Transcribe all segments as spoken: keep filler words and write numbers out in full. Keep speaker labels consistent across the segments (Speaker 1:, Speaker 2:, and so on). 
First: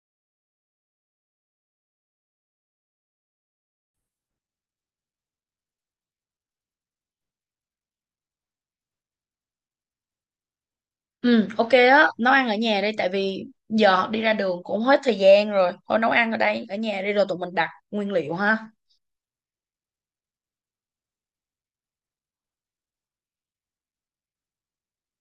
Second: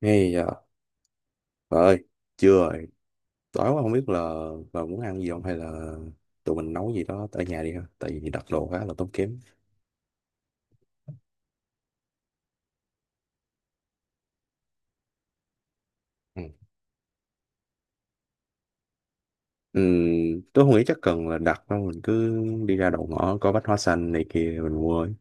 Speaker 1: Hay giờ trời ơi, chưa rồi. Tối quá không biết là bà muốn ăn gì không hay là tụi mình nấu gì đó ở nhà đi ha. Tại vì đặt đồ khá là tốn kém.
Speaker 2: Ừ, ok đó, nấu ăn ở nhà đi tại vì giờ đi ra đường cũng hết thời gian rồi. Thôi nấu ăn ở
Speaker 1: Ừ.
Speaker 2: đây, ở nhà đi rồi tụi mình đặt nguyên liệu ha.
Speaker 1: Ừm, tôi không nghĩ chắc cần là đặt đâu. Mình cứ đi ra đầu ngõ có bách hóa xanh này kia mình mua ấy.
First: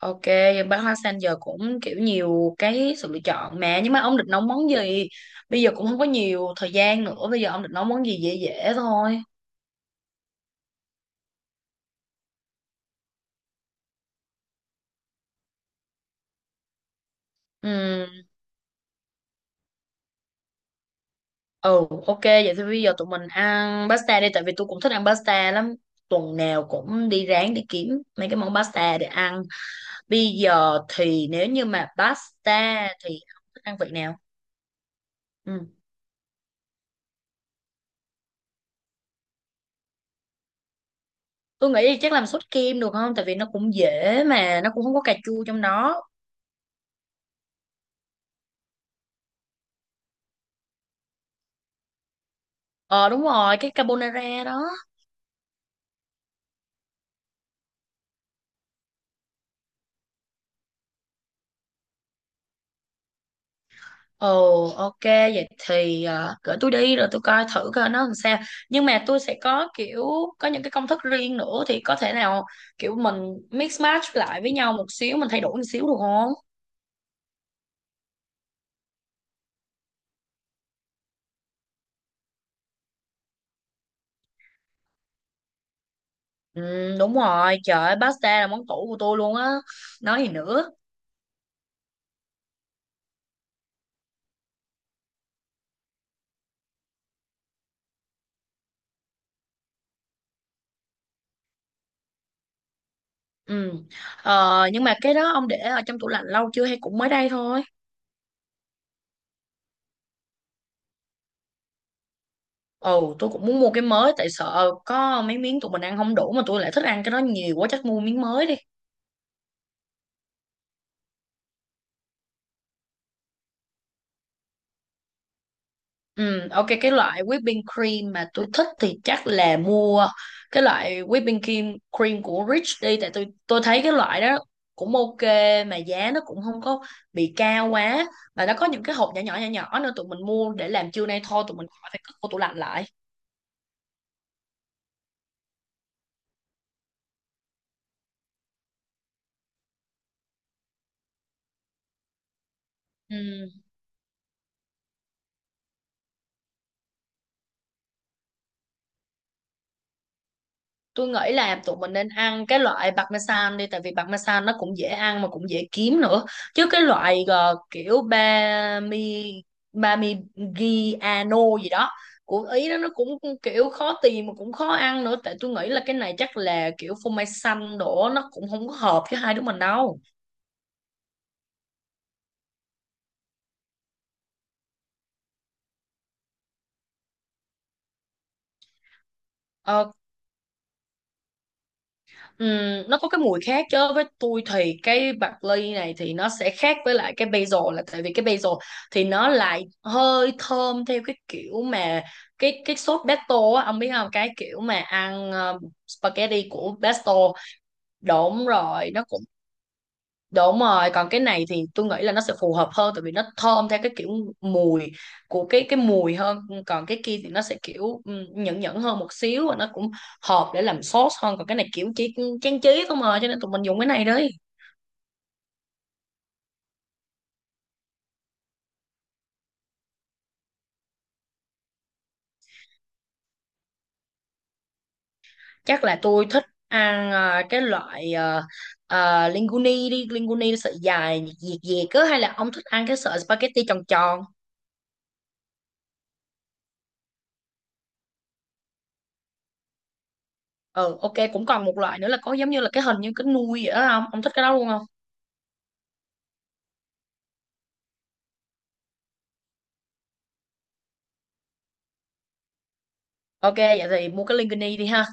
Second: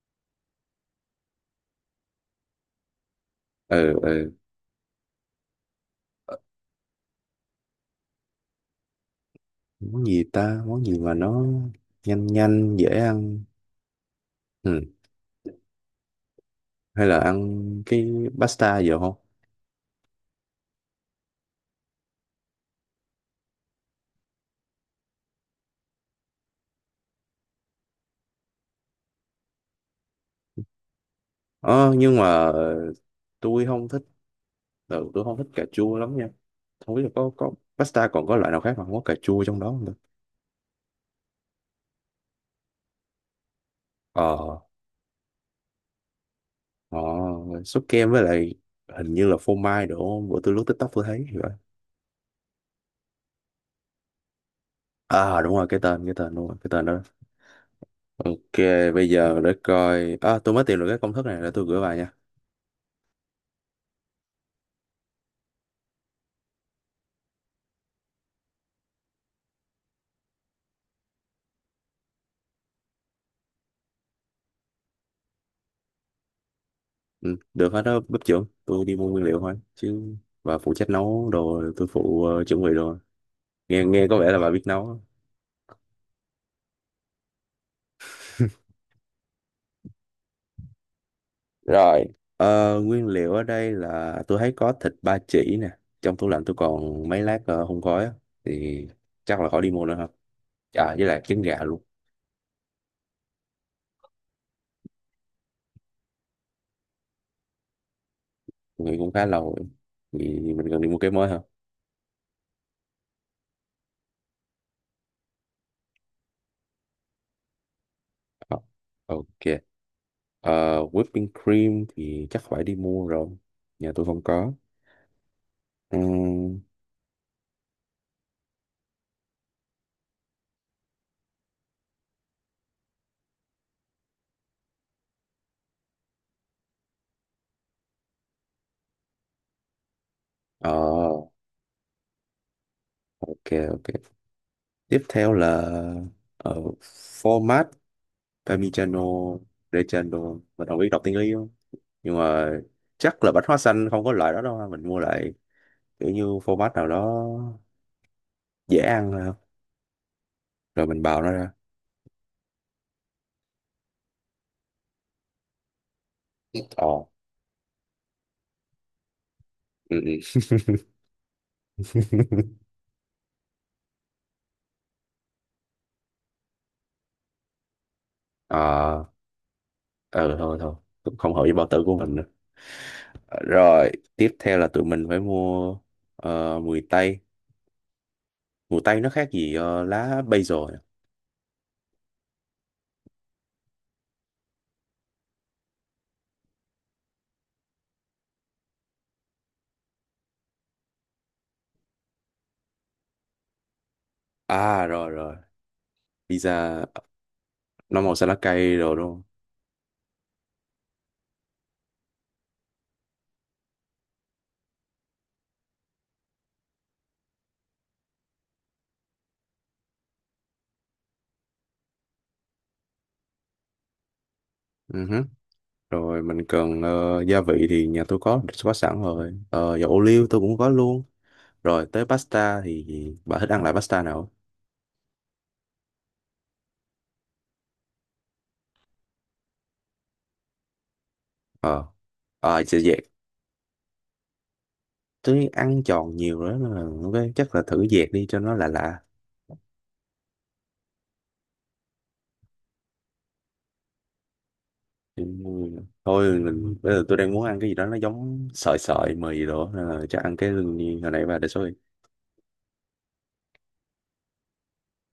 Speaker 2: Ok, bán hoa sen giờ cũng kiểu nhiều cái sự lựa chọn mà, nhưng
Speaker 1: Ừ,
Speaker 2: mà ông định
Speaker 1: ừ.
Speaker 2: nấu món gì? Bây giờ cũng không có
Speaker 1: Ờ,
Speaker 2: nhiều thời gian nữa, bây giờ ông định nấu món gì dễ dễ thôi.
Speaker 1: món gì ta? Món gì mà nó nhanh nhanh, dễ ăn. Ừ. Hay là ăn cái
Speaker 2: Ừ,
Speaker 1: pasta giờ không?
Speaker 2: ừ, ok, vậy thì bây giờ tụi mình ăn pasta đi tại vì tôi cũng thích ăn pasta lắm. Tuần nào cũng đi ráng đi kiếm mấy cái món pasta để ăn. Bây giờ thì nếu như mà
Speaker 1: Ờ, nhưng mà ờ,
Speaker 2: pasta thì không thích
Speaker 1: tôi
Speaker 2: ăn vị
Speaker 1: không thích,
Speaker 2: nào.
Speaker 1: ừ, tôi không thích cà
Speaker 2: Ừ.
Speaker 1: chua lắm nha. Không biết là có, có pasta còn có loại nào khác mà không có cà chua trong đó không.
Speaker 2: Tôi nghĩ thì chắc làm sốt kem được không? Tại vì nó cũng dễ
Speaker 1: Ờ,
Speaker 2: mà nó cũng không có cà chua trong đó.
Speaker 1: ờ, sốt kem với lại hình như là phô mai đúng không, bữa tôi lướt TikTok tôi thấy thì vậy.
Speaker 2: Ờ đúng rồi, cái carbonara đó.
Speaker 1: À đúng rồi, cái tên cái tên đúng rồi, cái tên đó. Ok, bây giờ để coi à, tôi mới tìm được cái công thức này để tôi gửi bài nha.
Speaker 2: Ồ ok, vậy thì ờ, gửi tôi đi rồi tôi coi thử coi nó làm sao. Nhưng mà tôi sẽ có kiểu có những cái công thức riêng nữa, thì có thể nào kiểu mình mix match lại với nhau một xíu, mình thay đổi một xíu được không?
Speaker 1: Ừ, được hết đó, bếp trưởng, tôi đi mua nguyên liệu thôi chứ, và phụ trách nấu đồ tôi phụ, ờ, chuẩn bị đồ. Nghe nghe có vẻ là bà biết nấu á.
Speaker 2: Ừ đúng rồi, trời ơi, pasta là món tủ của tôi luôn á. Nói gì nữa.
Speaker 1: Rồi, ờ, nguyên liệu ở đây là tôi thấy có thịt ba chỉ nè, trong tủ lạnh tôi còn mấy lát ờ, hun khói á, thì chắc là khỏi đi mua nữa ha. À với lại trứng gà luôn.
Speaker 2: Ừ. Ờ, nhưng mà cái đó ông để ở trong tủ lạnh lâu chưa hay cũng mới đây thôi?
Speaker 1: Người cũng khá lâu rồi thì mình cần đi mua cái mới hả?
Speaker 2: Ồ, tôi cũng muốn mua cái mới tại sợ có mấy miếng tụi mình ăn không đủ mà tôi lại thích ăn cái đó nhiều quá, chắc mua miếng mới đi.
Speaker 1: Ờ, ok. Ờ, whipping cream thì chắc phải đi mua rồi, nhà tôi không có.
Speaker 2: Ừ,
Speaker 1: Ừm,
Speaker 2: ok, cái loại whipping cream mà tôi thích thì chắc là mua cái loại whipping cream cream của Rich đi, tại tôi tôi thấy cái loại đó cũng ok mà giá nó cũng không có bị cao quá, và nó có những cái hộp nhỏ nhỏ nhỏ nhỏ nữa, tụi mình mua để
Speaker 1: ờ,
Speaker 2: làm trưa nay thôi, tụi mình khỏi phải cất vô tủ lạnh lại.
Speaker 1: ok, ok, tiếp theo là, ờ, format parmigiano reggiano, mình không biết đọc tiếng Ý không, nhưng mà chắc là bánh hoa
Speaker 2: Ừ.
Speaker 1: xanh không có loại đó đâu ha. Mình mua lại kiểu như format nào đó dễ ăn thôi ha. Rồi mình
Speaker 2: Tôi
Speaker 1: bào nó
Speaker 2: nghĩ
Speaker 1: ra.
Speaker 2: là tụi mình nên ăn cái loại parmesan đi, tại vì parmesan nó cũng dễ ăn mà cũng dễ kiếm nữa, chứ cái
Speaker 1: Ờ,
Speaker 2: loại ờ, kiểu bami
Speaker 1: ừ, ừ.
Speaker 2: parmigiano gì đó của Ý đó nó cũng kiểu khó tìm mà cũng khó ăn nữa. Tại tôi nghĩ là cái này chắc là kiểu phô mai xanh đổ, nó cũng không có
Speaker 1: Ờ,
Speaker 2: hợp với hai đứa mình đâu.
Speaker 1: ừ, thôi thôi, không hợp với bao tử của mình nữa. Ờ, rồi tiếp theo là tụi mình phải mua, ờ, mùi tây. Mùi tây nó khác gì ờ,
Speaker 2: Ờ,
Speaker 1: lá basil à?
Speaker 2: ừm, nó có cái mùi khác chứ. Với tôi thì cái bạc ly này thì nó sẽ khác với lại cái basil, là tại vì cái basil thì nó lại hơi thơm theo cái kiểu mà cái cái sốt pesto á, ông biết không, cái kiểu mà
Speaker 1: À rồi
Speaker 2: ăn
Speaker 1: rồi.
Speaker 2: ờ, spaghetti của
Speaker 1: Pizza
Speaker 2: pesto
Speaker 1: nó màu xanh lá
Speaker 2: đúng
Speaker 1: cây
Speaker 2: rồi
Speaker 1: rồi
Speaker 2: nó.
Speaker 1: đúng không?
Speaker 2: Đúng rồi, còn cái này thì tôi nghĩ là nó sẽ phù hợp hơn tại vì nó thơm theo cái kiểu mùi của cái cái mùi hơn, còn cái kia thì nó sẽ kiểu ừ, nhẫn nhẫn hơn một xíu và nó cũng hợp để làm sốt hơn, còn cái này kiểu chỉ trang trí không, mà cho nên tụi mình dùng cái này đi.
Speaker 1: Ừ hứ. Rồi mình cần, ờ, gia vị thì nhà tôi có có sẵn rồi. Ờ, dầu ô liu tôi cũng có luôn. Rồi tới pasta thì bà thích ăn lại pasta nào?
Speaker 2: Chắc là tôi thích ăn à, cái loại à, à, linguine đi, linguine sợi dài dẹt
Speaker 1: Ờ,
Speaker 2: dẹt á, hay là ông
Speaker 1: ờ,
Speaker 2: thích
Speaker 1: sẽ
Speaker 2: ăn cái
Speaker 1: dẹt,
Speaker 2: sợi spaghetti tròn tròn.
Speaker 1: tôi ăn giòn nhiều đó nên là ok, chắc là thử dẹt đi cho nó lạ lạ.
Speaker 2: Ừ, ok, cũng còn một loại nữa là có giống như là cái, hình như cái nuôi vậy đó không? Ông thích cái đó luôn không?
Speaker 1: Ừ. Thôi mình bây giờ tôi đang muốn ăn cái gì đó nó giống sợi sợi mì đồ á, nên là chắc ăn cái lương nhiên hồi nãy bà đề xuất đi.
Speaker 2: Ok, vậy thì mua cái linguini đi ha.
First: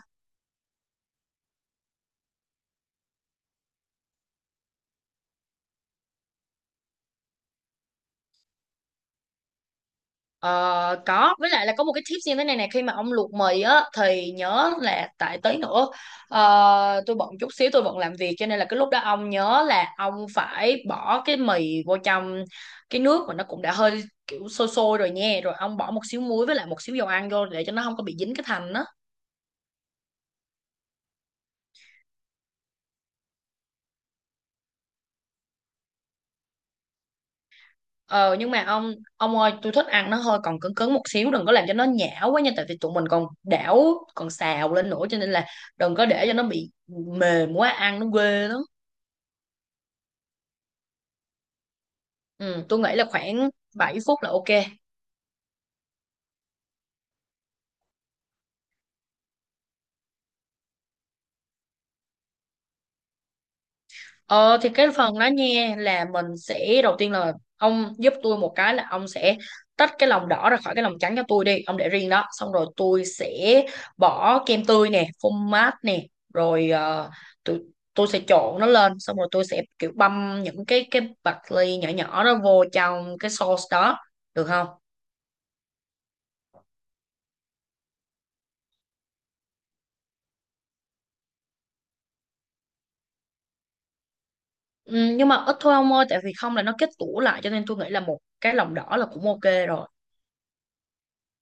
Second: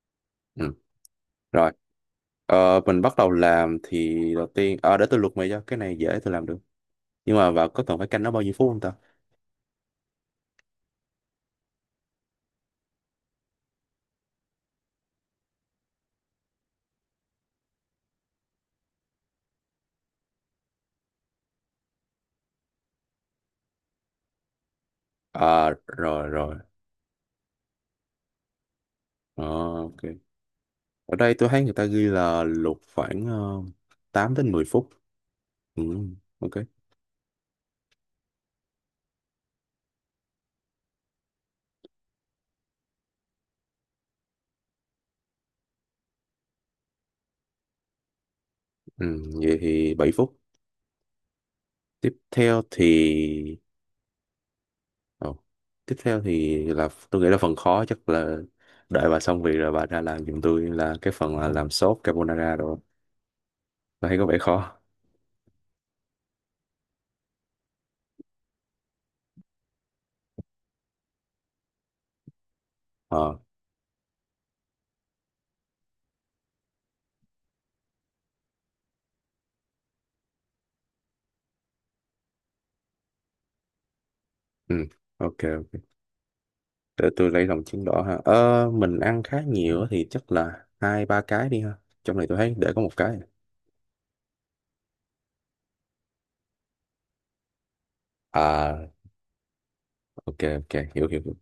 Speaker 1: Ừ. Rồi, ờ, mình bắt đầu làm thì đầu tiên à, để tôi luộc mì cho cái này dễ tôi làm được, nhưng mà bà có cần phải canh nó bao nhiêu phút không ta?
Speaker 2: Ờ, có, với lại là có một cái tips như thế này nè, khi mà ông luộc mì á thì nhớ là tại tới nữa ờ, tôi bận chút xíu, tôi bận làm việc, cho nên là cái lúc đó ông nhớ là ông phải bỏ cái mì vô trong cái nước mà nó cũng đã hơi kiểu sôi sôi rồi nha, rồi
Speaker 1: À
Speaker 2: ông bỏ một xíu
Speaker 1: rồi
Speaker 2: muối
Speaker 1: rồi.
Speaker 2: với lại một xíu dầu ăn vô để cho nó không có bị dính cái thành đó.
Speaker 1: Ờ, ok, ở đây tôi thấy người ta ghi là luộc khoảng uh, tám đến mười phút. Ừ. Ok.
Speaker 2: ờ nhưng mà ông ông ơi, tôi thích ăn nó hơi còn cứng cứng một xíu, đừng có làm cho nó nhão quá nha, tại vì tụi mình còn đảo còn xào lên nữa, cho nên là đừng có để cho nó bị mềm quá, ăn nó ghê lắm.
Speaker 1: Ừ. Vậy thì bảy phút, tiếp theo
Speaker 2: Ừ, tôi
Speaker 1: thì.
Speaker 2: nghĩ là khoảng bảy phút là ok.
Speaker 1: Ồ. Tiếp theo thì là tôi nghĩ là phần khó chắc là đợi bà xong việc rồi bà ra làm giùm tôi là cái phần là làm sốt carbonara rồi. Tôi thấy có vẻ
Speaker 2: Ờ, thì
Speaker 1: khó.
Speaker 2: cái phần đó nha là mình sẽ đầu tiên là ông giúp tôi một cái là ông sẽ tách cái lòng đỏ ra khỏi cái lòng trắng cho tôi đi, ông để riêng đó. Xong rồi tôi sẽ
Speaker 1: Ờ,
Speaker 2: bỏ kem tươi nè, phô mát nè, rồi ờ, tôi tôi sẽ trộn nó lên, xong rồi tôi sẽ kiểu băm những cái cái bạch ly nhỏ nhỏ đó vô trong cái sauce đó, được không?
Speaker 1: ừ. Ok, ok. Để tôi lấy lòng trứng đỏ ha. Ờ, mình ăn khá nhiều á thì chắc là hai ba cái đi ha. Trong này tôi thấy để có một cái.
Speaker 2: Ừ, nhưng mà ít thôi ông ơi, tại vì không là nó kết tủa lại, cho nên tôi nghĩ là một cái lòng
Speaker 1: À,
Speaker 2: đỏ là cũng ok rồi.
Speaker 1: ok, ok, hiểu, hiểu, hiểu.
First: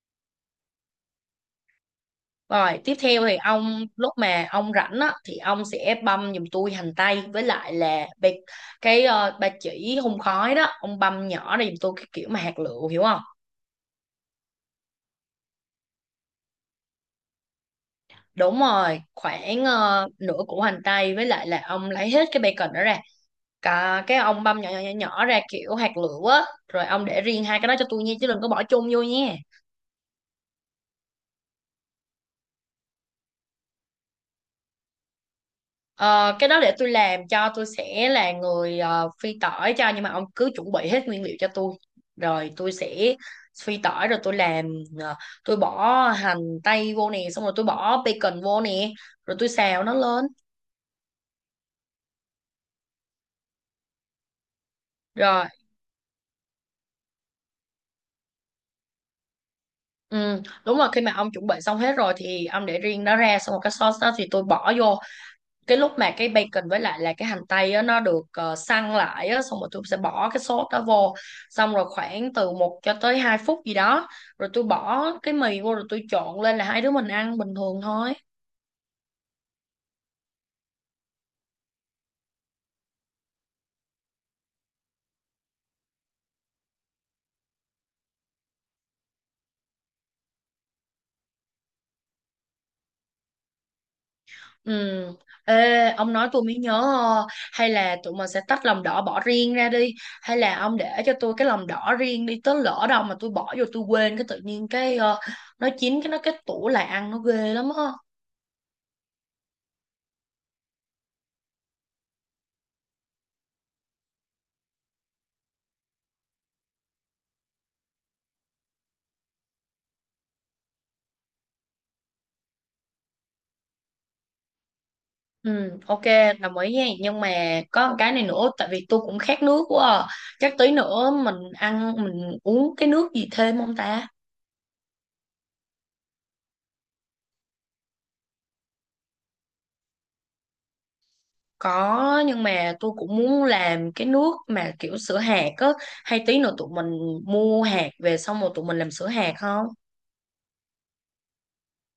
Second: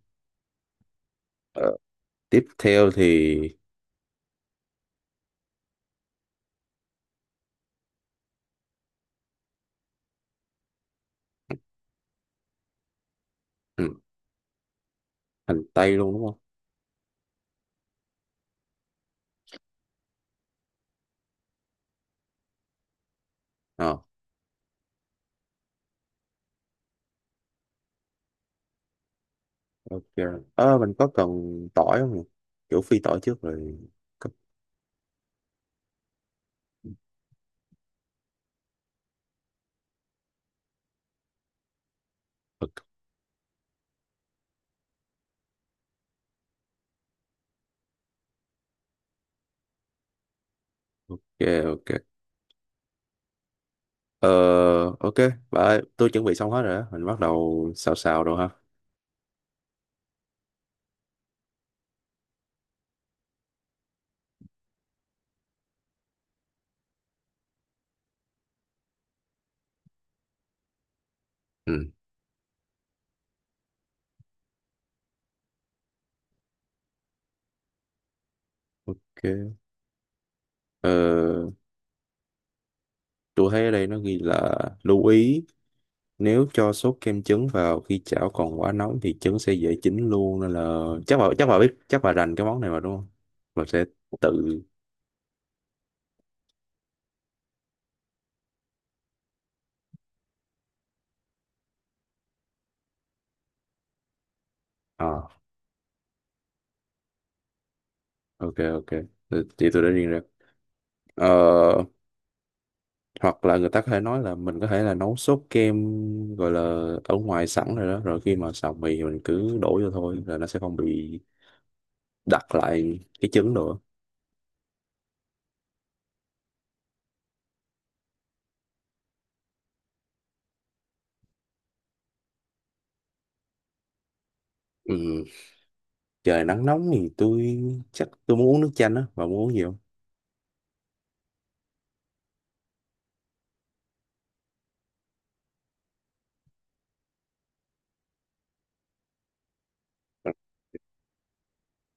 Speaker 1: Ờ, tiếp
Speaker 2: Rồi,
Speaker 1: theo
Speaker 2: tiếp theo thì
Speaker 1: thì,
Speaker 2: ông lúc mà ông rảnh á thì ông sẽ băm giùm tôi hành tây với lại là bạc, cái ờ, ba chỉ hun khói đó, ông băm nhỏ ra giùm tôi cái kiểu mà hạt lựu, hiểu không?
Speaker 1: ừ, hành tây luôn đúng không?
Speaker 2: Đúng rồi, khoảng ờ, nửa củ hành tây với lại là ông lấy hết cái bacon đó ra.
Speaker 1: Ờ,
Speaker 2: Cả cái ông băm nhỏ nhỏ nhỏ, nhỏ ra kiểu hạt lựu á, rồi ông để riêng hai cái đó cho tôi nha, chứ đừng có bỏ chung vô nha.
Speaker 1: ok. Ờ, mình có cần tỏi không nhỉ? Kiểu phi tỏi trước rồi. Cấp-
Speaker 2: Ờ, cái đó để tôi làm, cho tôi sẽ là người ờ, phi tỏi cho, nhưng mà ông cứ chuẩn bị hết nguyên liệu cho tôi rồi tôi
Speaker 1: ok,
Speaker 2: sẽ phi tỏi rồi tôi làm ờ, tôi bỏ hành tây vô nè, xong rồi tôi bỏ bacon vô nè, rồi tôi xào nó lên
Speaker 1: ok. Ờ, ok,
Speaker 2: rồi.
Speaker 1: bà ơi, tôi chuẩn bị xong hết rồi á, mình bắt đầu xào xào rồi ha.
Speaker 2: Ừ, đúng rồi, khi mà ông chuẩn bị xong hết rồi thì ông để riêng nó ra, xong rồi cái sauce đó thì tôi bỏ vô cái lúc mà cái bacon với lại là cái hành tây á, nó được ờ, săn lại á, xong rồi tôi sẽ bỏ cái sốt đó vô, xong rồi
Speaker 1: Ừ,
Speaker 2: khoảng từ một cho tới hai phút gì đó, rồi tôi bỏ cái mì vô rồi tôi trộn lên là hai đứa mình ăn bình thường thôi.
Speaker 1: ok. Ờ, tôi thấy ở đây nó ghi là lưu ý, nếu cho sốt kem trứng vào khi chảo còn quá nóng thì trứng sẽ dễ chín luôn, nên là chắc bà, chắc bà biết, chắc bà rành cái món này mà đúng không? Bà sẽ tự,
Speaker 2: Ừ. Ê, ông nói tôi mới nhớ, ờ, hay là tụi mình sẽ tách lòng đỏ bỏ riêng ra đi, hay là ông để cho tôi cái lòng đỏ riêng đi, tới lỡ đâu mà tôi bỏ vô tôi quên, cái tự nhiên cái ờ,
Speaker 1: à,
Speaker 2: nó chín cái nó kết tủ lại, ăn nó ghê lắm á.
Speaker 1: ok, ok, ờ, thì chị tôi đã riêng ra. Ờ, hoặc là người ta có thể nói là mình có thể là nấu sốt kem gọi là ở ngoài sẵn rồi đó, rồi khi mà xào mì thì mình cứ đổ vô thôi là nó sẽ không bị đặt lại cái trứng nữa.
Speaker 2: Ừ, ok, đồng ý nha. Nhưng mà có một cái này nữa, tại vì tôi cũng khát nước quá à. Chắc tí nữa mình ăn, mình uống cái nước gì thêm không ta?
Speaker 1: Ừ. Trời nắng nóng thì tôi chắc tôi muốn uống nước chanh á, mà muốn uống gì không?
Speaker 2: Có, nhưng mà tôi cũng muốn làm cái nước mà kiểu sữa hạt á. Hay tí nữa tụi mình mua hạt về xong rồi tụi mình làm sữa hạt không?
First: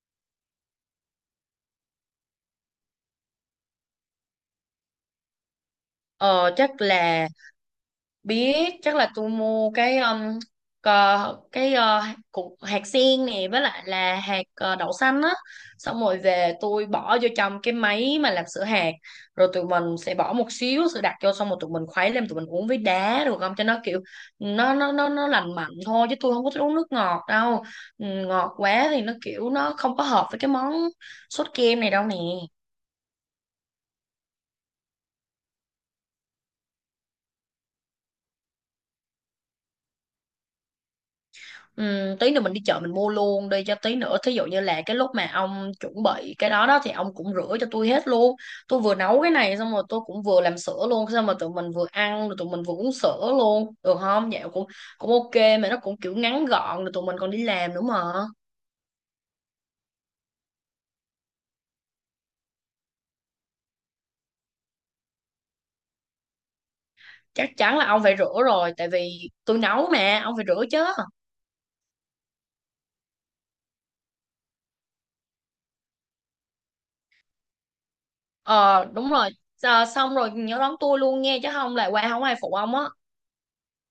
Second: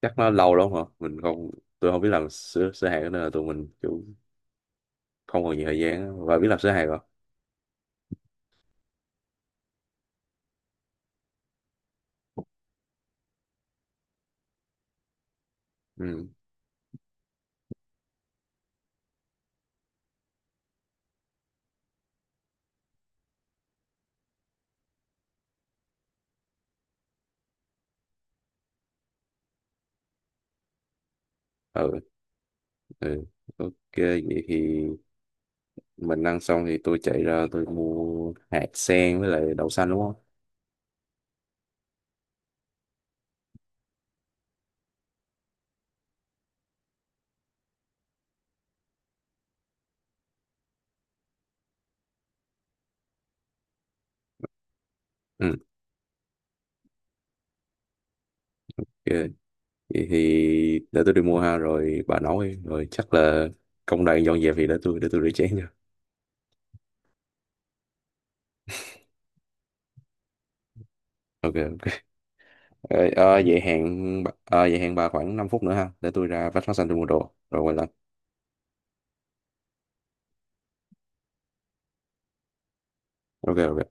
Speaker 1: Chắc nó lâu lắm hả, mình không, tôi không biết làm sữa sữa hạt nên là tụi mình kiểu không còn nhiều thời gian á. Và biết
Speaker 2: Ờ,
Speaker 1: làm sữa
Speaker 2: chắc
Speaker 1: hạt rồi.
Speaker 2: là biết, chắc là tôi mua cái um, cờ, cái ờ, cục hạt sen nè với lại là hạt ờ, đậu xanh á, xong rồi
Speaker 1: Ừ.
Speaker 2: về tôi bỏ vô trong cái máy mà làm sữa hạt, rồi tụi mình sẽ bỏ một xíu sữa đặc vô, xong rồi tụi mình khuấy lên, tụi mình uống với đá được không, cho nó kiểu nó nó nó nó lành mạnh thôi, chứ tôi không có thích uống nước ngọt đâu. Ừ, ngọt quá thì nó kiểu nó không có hợp với cái món sốt kem này
Speaker 1: Ừ,
Speaker 2: đâu nè.
Speaker 1: ừ. Ok, vậy thì mình ăn xong thì tôi chạy ra tôi mua hạt sen với lại đậu xanh đúng không?
Speaker 2: Ừ, tí nữa mình đi chợ mình mua luôn đi, cho tí nữa thí dụ như là cái lúc mà ông chuẩn bị cái đó đó thì ông cũng rửa cho tôi hết luôn. Tôi vừa nấu cái này xong rồi tôi cũng vừa làm sữa luôn, xong rồi tụi mình vừa ăn rồi tụi mình vừa uống sữa luôn được không, vậy cũng cũng ok
Speaker 1: Ừ.
Speaker 2: mà. Nó cũng kiểu ngắn gọn, rồi tụi mình còn đi làm nữa mà.
Speaker 1: Ok, vậy thì để tôi đi mua ha, rồi bà nấu đi, rồi chắc là công đoạn dọn dẹp thì để tôi để tôi rửa chén nha.
Speaker 2: Chắc chắn là ông phải rửa rồi, tại vì tôi nấu mà ông phải rửa chứ.
Speaker 1: Ok. Ờ, ờ, vậy hẹn bà- ờ, vậy hẹn bà khoảng năm phút nữa ha, để tôi ra vách phát xanh tôi mua đồ rồi quay lại.
Speaker 2: Ờ đúng rồi. Ờ, xong rồi nhớ đón tôi luôn nghe, chứ không là qua không ai phụ ông á.
Speaker 1: Ok, ok.